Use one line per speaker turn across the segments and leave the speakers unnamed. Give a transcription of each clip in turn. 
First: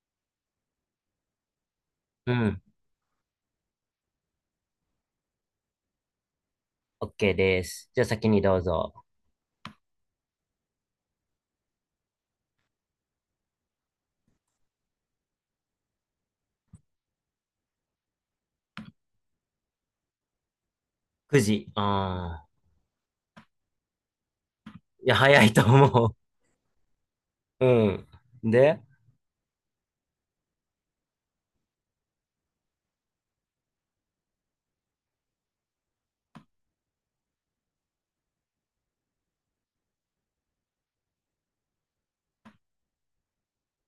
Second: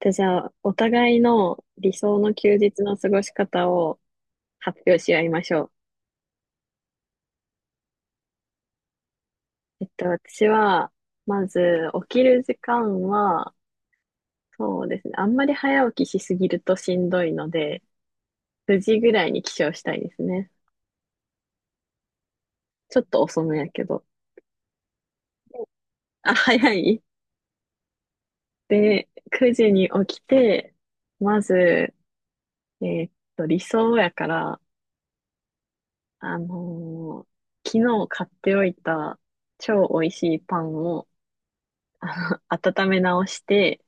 で、じゃあ、お互いの理想
う
の休
ん。
日の過ごし方を発表し合いましょ
OK です。じゃあ先にどうぞ。
う。私は、まず、起きる時間は、そうですね。あんまり早起きしすぎるとしんどいので、9時ぐらいに起床したいですね。
9時。ああ。
ちょっと遅めやけど。
いや、早いと思
あ、早い
う。うん。で、
で、9時に起きて、まず、理想やから、あのー昨日買っておいた超美味しいパンを温め直して、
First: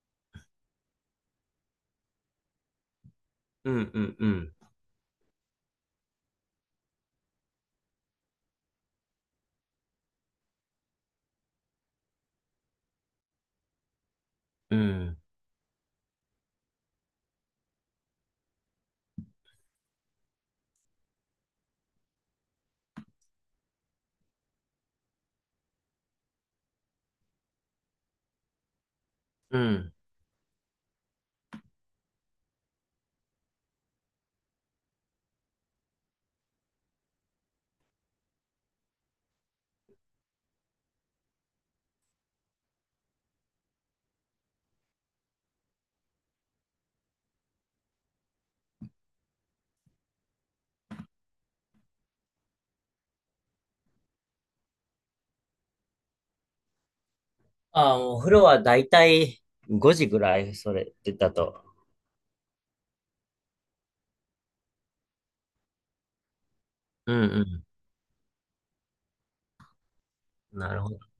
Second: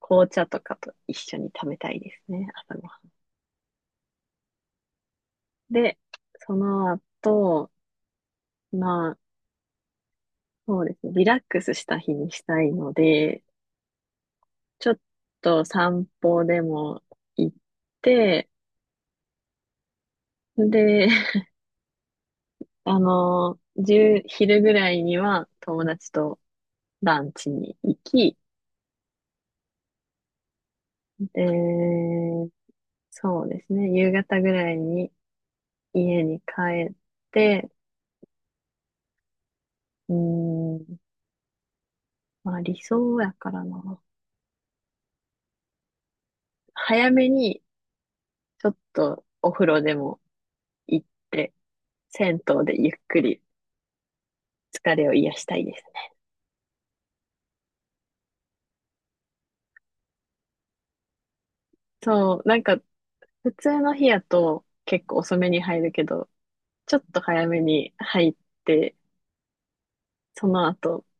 紅茶とかと一緒に食べたいですね、朝ごは
うんうんうん。
ん。で、その後、まあ、そうですね、リラックスした日にしたいので、
う
ちょっ
ん。
と散歩でも行って、で、1昼ぐらいには友達とランチに行き、
うん。
で、そうですね、夕方ぐらいに家に帰って、うーん、まあ理想やからな。早めにちょっとお風呂でも行って、銭湯でゆっくり疲れを癒したいですね。
ああ、もうお風呂はだいたい5時ぐらい、それってだと。
そう、なんか普通の日やと結構遅めに入るけど、ちょっ
う
と早め
ん
に入って、そ
うん。
の
なるほ
後、
ど。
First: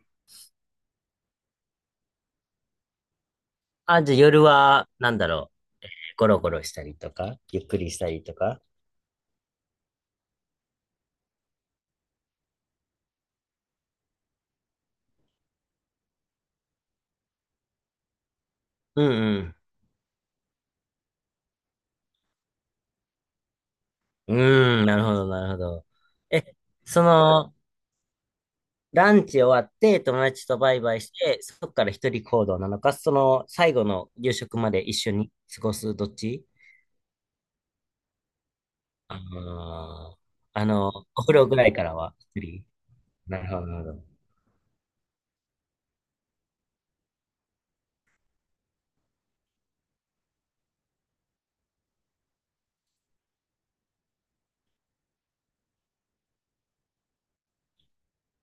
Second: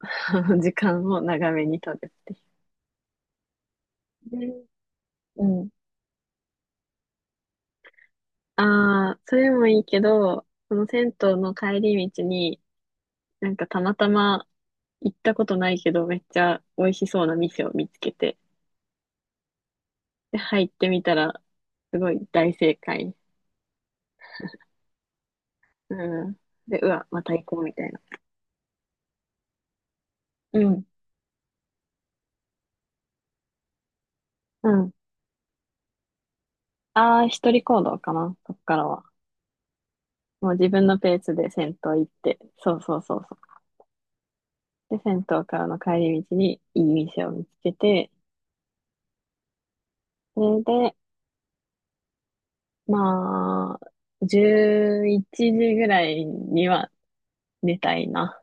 時間を長めに取るってい
あ、じゃあ
う
夜
ね。
は、なんだ
う
ろう。
ん。
ゴロゴロしたりとか、ゆっくりしたりとか。
ああ、それもいいけど、その銭湯の帰り道に、なんかたまたま行ったことないけど、めっちゃ美味しそうな店を見つけて、
うん
で、入ってみたら、すごい大正解。
うん。うーん、なるほど、なるほど。
うん。
え、
で、う
そ
わ、また行
の、
こうみたいな。
ランチ終わって、友達
う
とバイ
ん。
バイして、そこから一人行動なのか、その最後の夕食
う
まで
ん。
一緒に過ごすどっち。
ああ、一人行動かな、そっからは。
あのー
もう
あ
自分
の、
のペー
お
ス
風呂
で
ぐら
銭
いから
湯行っ
は
て、
一人。
そうそうそうそ
なるほど、なるほど。
う。で、銭湯からの帰り道にいい店を見つけて、それで、まあ、11時ぐらいには寝たいな。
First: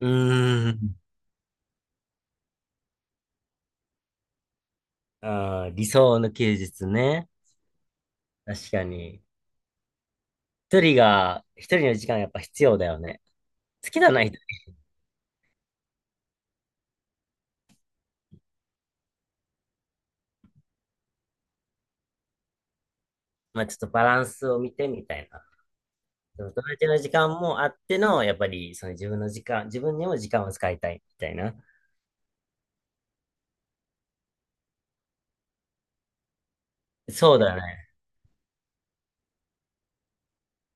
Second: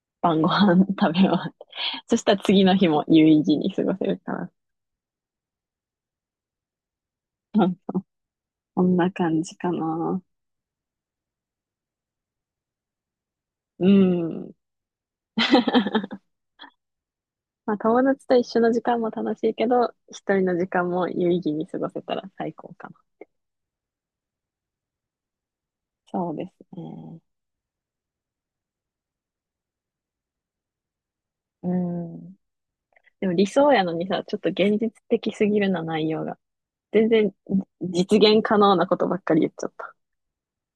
う
晩ご
ー
飯
ん。
食べ終わって。そしたら次の日も有意義に過ごせるから。
あー、理想の休日ね。
うん。
確
そ
か
んな
に。
感じかな。
一人が、一人の時間やっぱ必要だよね。
う
好きだない人。
ん。まあ、友達と一緒の時間も楽しいけど、一人の時間も有意義に過ごせたら最高かな。
まあちょっとバランスを見てみたいな。
そう
そ
で
の
す
友達の時
ね。
間もあっての、やっぱりその自分の時間、自分にも時間を使いたいみたいな。
うん。でも理想やのにさ、ちょっと現実的すぎるな、内容が。全然
そうだね。
実現可能なことばっかり言っちゃった。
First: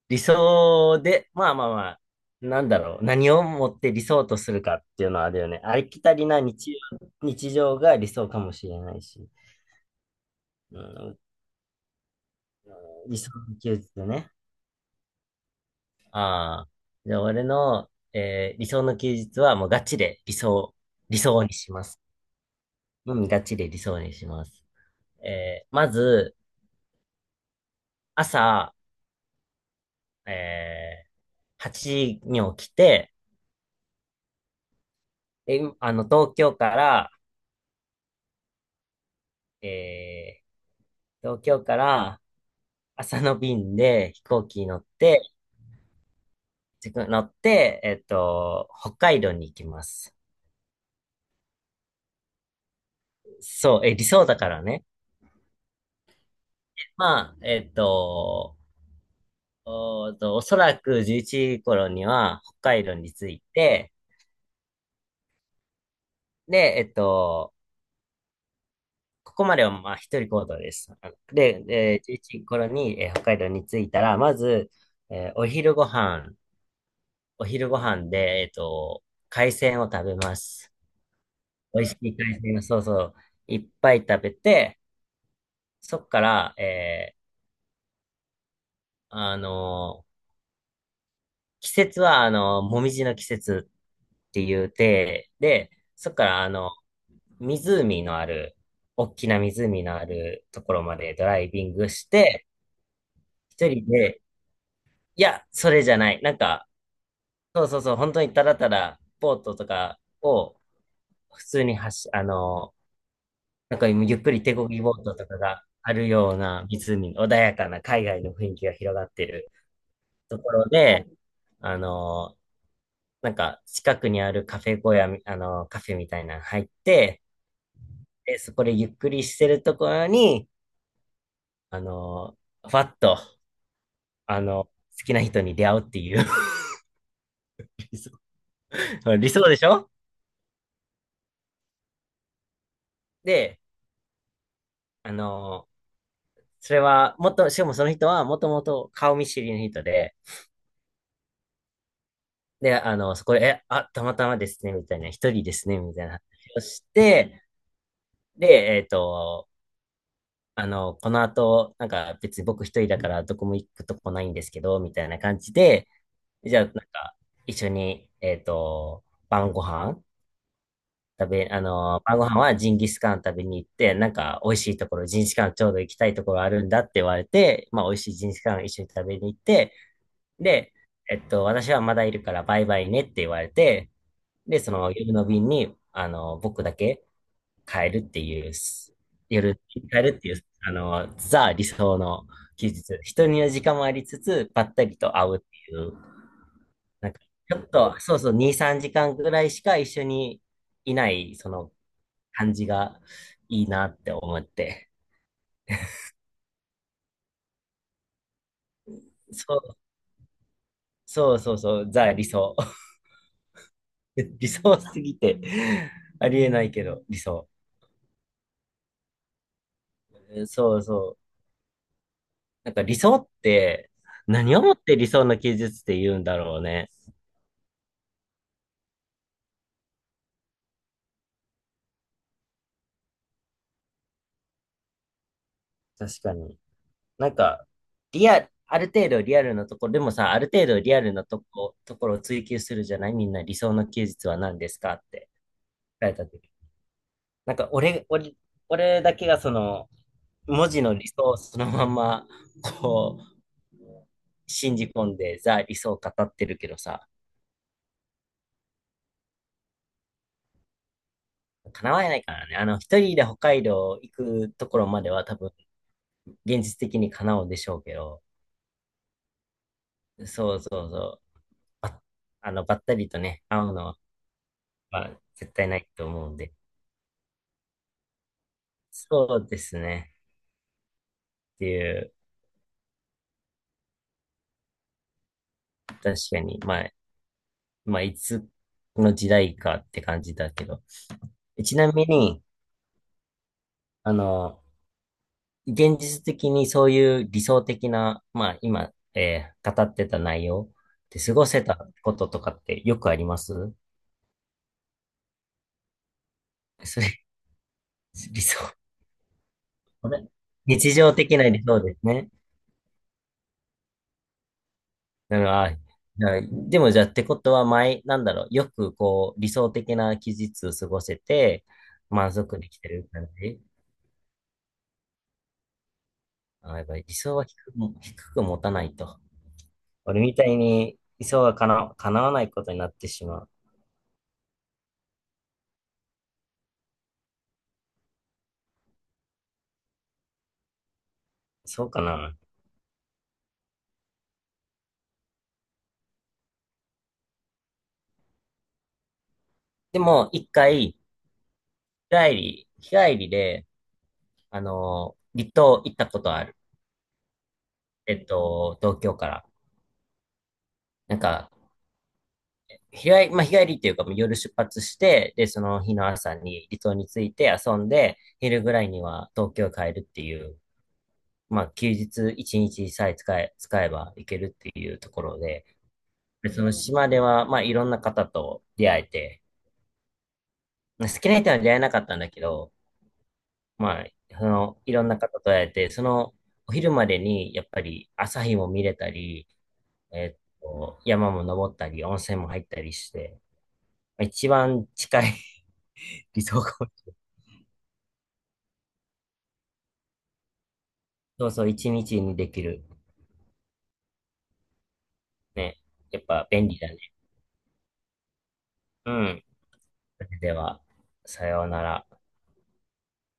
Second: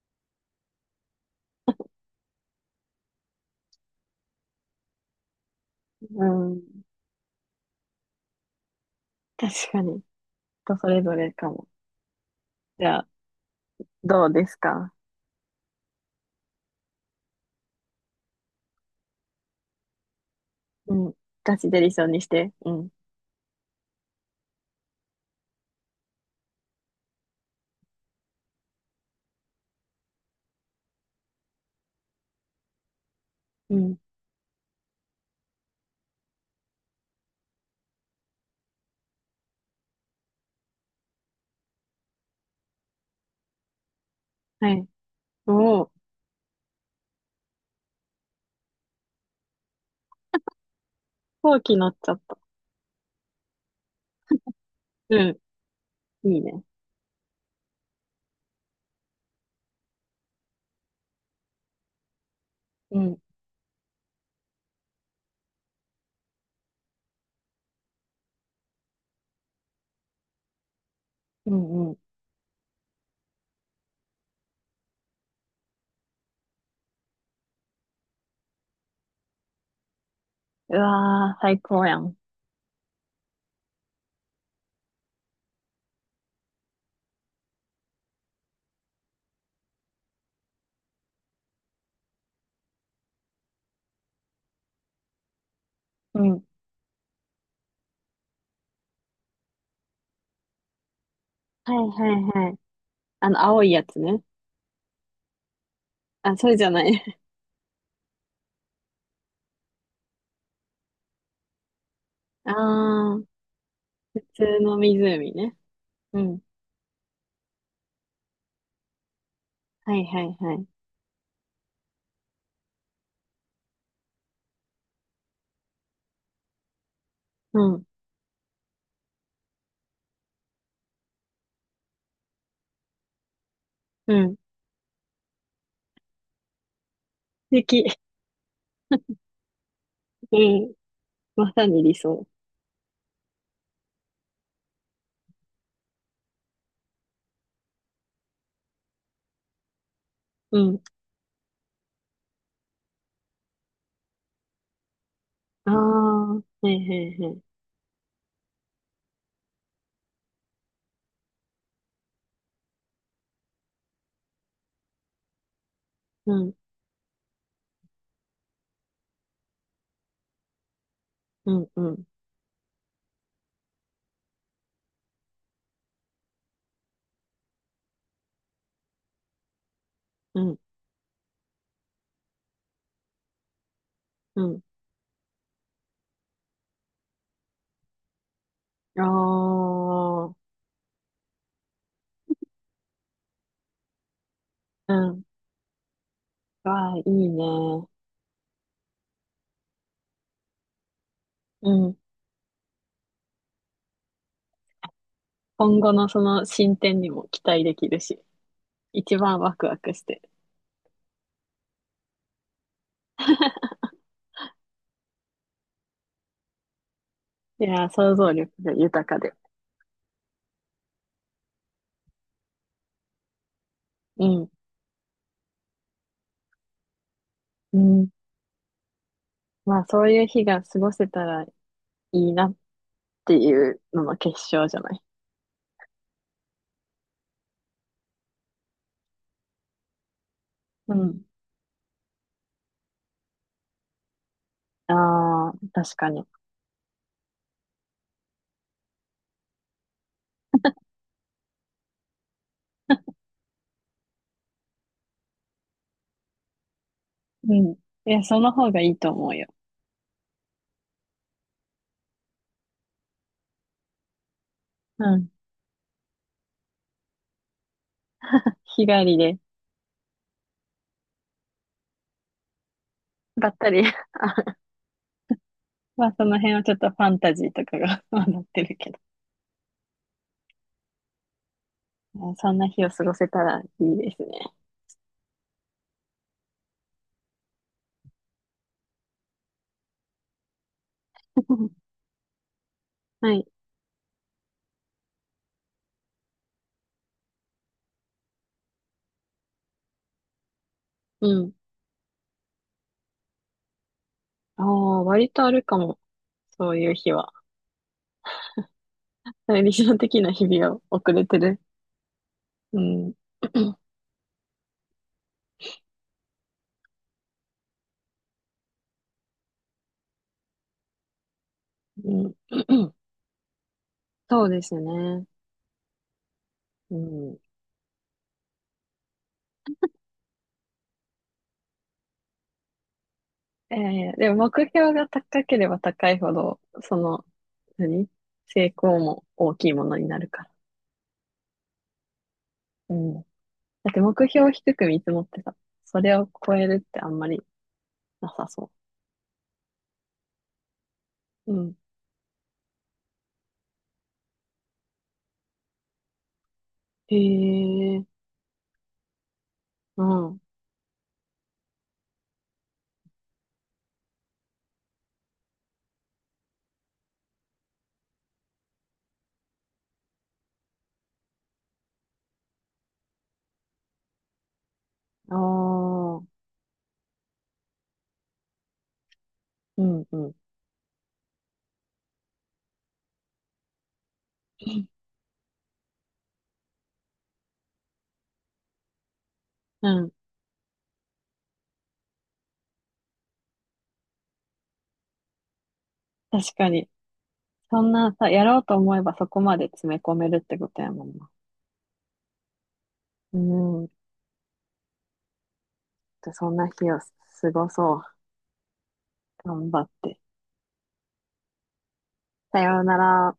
理想で、まあまあまあ、なんだろう。何をもって理想とするかっていうのはあれよね。ありきた
う
りな
ん。
日常が理想かもしれないし。
確かに。人
う
それぞ
ん、
れかも。じゃあ、
理想の休日
ど
ね。
うですか？
ああ。じゃあ俺の、理想の休日はもうガチで
うん。
理想に
ガチ
し
で
ま
理
す。
想にして。うん。
うん、ガチで理想にします。まず、朝、え8時に起きて、
うん。
え、あの、東京から、えー東京から、朝の便で飛行機に
は
乗っ
い。
て、
もう、
自分乗って、北海道に行きます。
後期乗っちゃった。
そう、え、理想だからね。
うん。いいね。
まあ、えっと、おーと、おそらく11時頃には北海道
う
に
ん。
着いて、で、ここまではまあ一人行動です。あの
う
で、
んうん。
えー11時頃に、北海道に着いたら、まず、えーお昼ご飯、お昼ご飯で、海鮮を食べます。
うわー、最
美
高
味し
やん。
い海鮮を、そうそう、いっぱい食べて、そっから、あの季節は、あのもみじの季節っていうて、で、そっ
う
から、
ん。
あの、湖のある、大きな湖のあるところまでドライビ
は
ン
い
グし
はい
て、
はい。あの、青
一
いや
人
つ
で、
ね。
いや、それじゃない。な
あ、
ん
それじ
か、
ゃない。
そうそうそう、本当にただただ、ボートとかを、普通に走、あ
あ
の
あ、
なんか今ゆっ
普
くり手
通
漕
の
ぎボートと
湖
か
ね。
がある
う
よう
ん。
な湖、穏やかな海外の雰囲気が広がってる
はいはい
と
は
こ
い。
ろで、あの、なんか近くにあるカフェみたいなの入って、
うん。
で、そこでゆっくりしてるところに、あの、ふわっと、
うん。素
あの、好きな人に出会うっていう
敵。
理想理想でしょ。
うん。まさに理想。
で、あの、それは、もっと、しかもその人はもともと顔見知りの人で、
うん。
で、あの、そこで、たまたまですね、みたいな、一人です
あ
ね、みたいな話
あ、は
を
いは
し
いはい。
て、で、あの、この後、なんか別に僕一人だからどこも行くとこないんですけど、みたいな感じで、
うん。
じゃあなんか一緒に、晩ご飯食べ、
う
あ
ん。う
の、
ん。
晩ご飯はジンギスカン食べに行って、なんか美味しいところ、ジンギスカンちょうど行きたいところあるんだって言われて、まあ美味しいジンギスカン一緒に食べに行って、
うん。
で、私はまだいるからバイバイねって言われて、
う
で、
ん。
その夜の便に、あの、僕だけ、変えるっていう、
あ
夜やる、変えるっていう、
あ、
あの、ザ理想の休日。人には時間もありつつ、ばった
う
りと
ん。
会うっていう、
わあ、い
な
い
んか、ちょっ
ね。
と、そうそう、2、3時間ぐらいしか一緒にいない、そ
う
の
ん。
感じがいいなって思って。
今後のその進展にも期待できるし、一番ワ
そ
クワ
う、
クして。
そうそうそう、ザ理想。理想すぎてありえないけど、理想。
いやー、想像力が豊かで。
そうそう。なんか理想って、
うん。
何をもって理想の休日って言うんだろうね。
うん。まあそういう日が過ごせたらいいなっていうのの結晶じゃない。
確かに。なんか、ある程度リアルなところ、でもさ、ある程度
う
リアル
ん。
なところを追求するじゃないみんな理想の休日は何ですかって
ああ、確
聞
か
れた
に。
時。なんか俺だけがその、文字の理想をそのまま、こう、信じ込んでザ理想を語ってるけどさ、
うん。いや、その方がいいと思うよ。
叶わないからね。あの、一人で北海道行くところまで
う
は
ん。
多分、現実的に叶うんでしょうけど、
日帰りで、
そうそうそう、ばあの、ばったりとね、
ばっ
会
た
う
り。
のは
あ
まあ、絶対ないと
まあ、そ
思うん
の
で。
辺はちょっとファンタジーとかが 混ってるけど。
そうですね。っていう、
まあそんな日を過ごせたらいいですね。
確かに、まあ、まあ、いつの時代かって感じだけど。ちなみに、
はい。
あの、現実的にそういう理想的な、まあ、今、語ってた内容で
う
過ご
ん。
せたこととかってよくあります
ああ、割とあるかも。そういう
そ
日
れ、
は。
理想。
理想
こ
的
れ
な日々を
日
送
常
れて
的な
る。
理想ですね。
うん。
なるほど。でもじゃあってことは前、なんだろう、よくこう理想的な期日を過ごせて
う
満
ん。
足できて る感じ。
そうですね。
あ、やっぱ
う
り理想
ん。
は低くも、低く持たないと。俺みたいに理想はかな、叶わないことになってしまう。
ええでも目標が高ければ高いほど、その、何成功も大きいものになるから。
そうかな。
うん。だって目標を低く見積もってさ、それを超えるってあんまりなさそ
でも一回、
う。うん。
日帰りで、あの、離島行ったことある。
へえ、
えっと、東京から。
うん。
なんか日帰り、まあ、日帰りっていうか、夜出発して、で、その日の朝に離島に着いて遊んで、昼ぐらいには東京帰るっていう、まあ、休日一日さえ使えば行けるっていうとこ
あ
ろで、
あ、
でその島では、まあ、いろんな方と出会えて、
うん、うん。
まあ好きな人は出会えなかったんだけど、まあ、その、いろんな方と会えて、その、お昼までに、やっぱり朝日も見れたり、
うん。
えっと、山も登ったり、温泉も入ったりして、まあ一番近い 理
確
想
か
か。
に。そんなさ、やろうと思えばそこまで詰め込めるってことやもんな。
そうそう、一日にできる。
うん。
ね。やっぱ
そんな
便利だ
日
ね。
を過ごそう。
うん。
頑張って。
それでは、さようなら。
さようなら。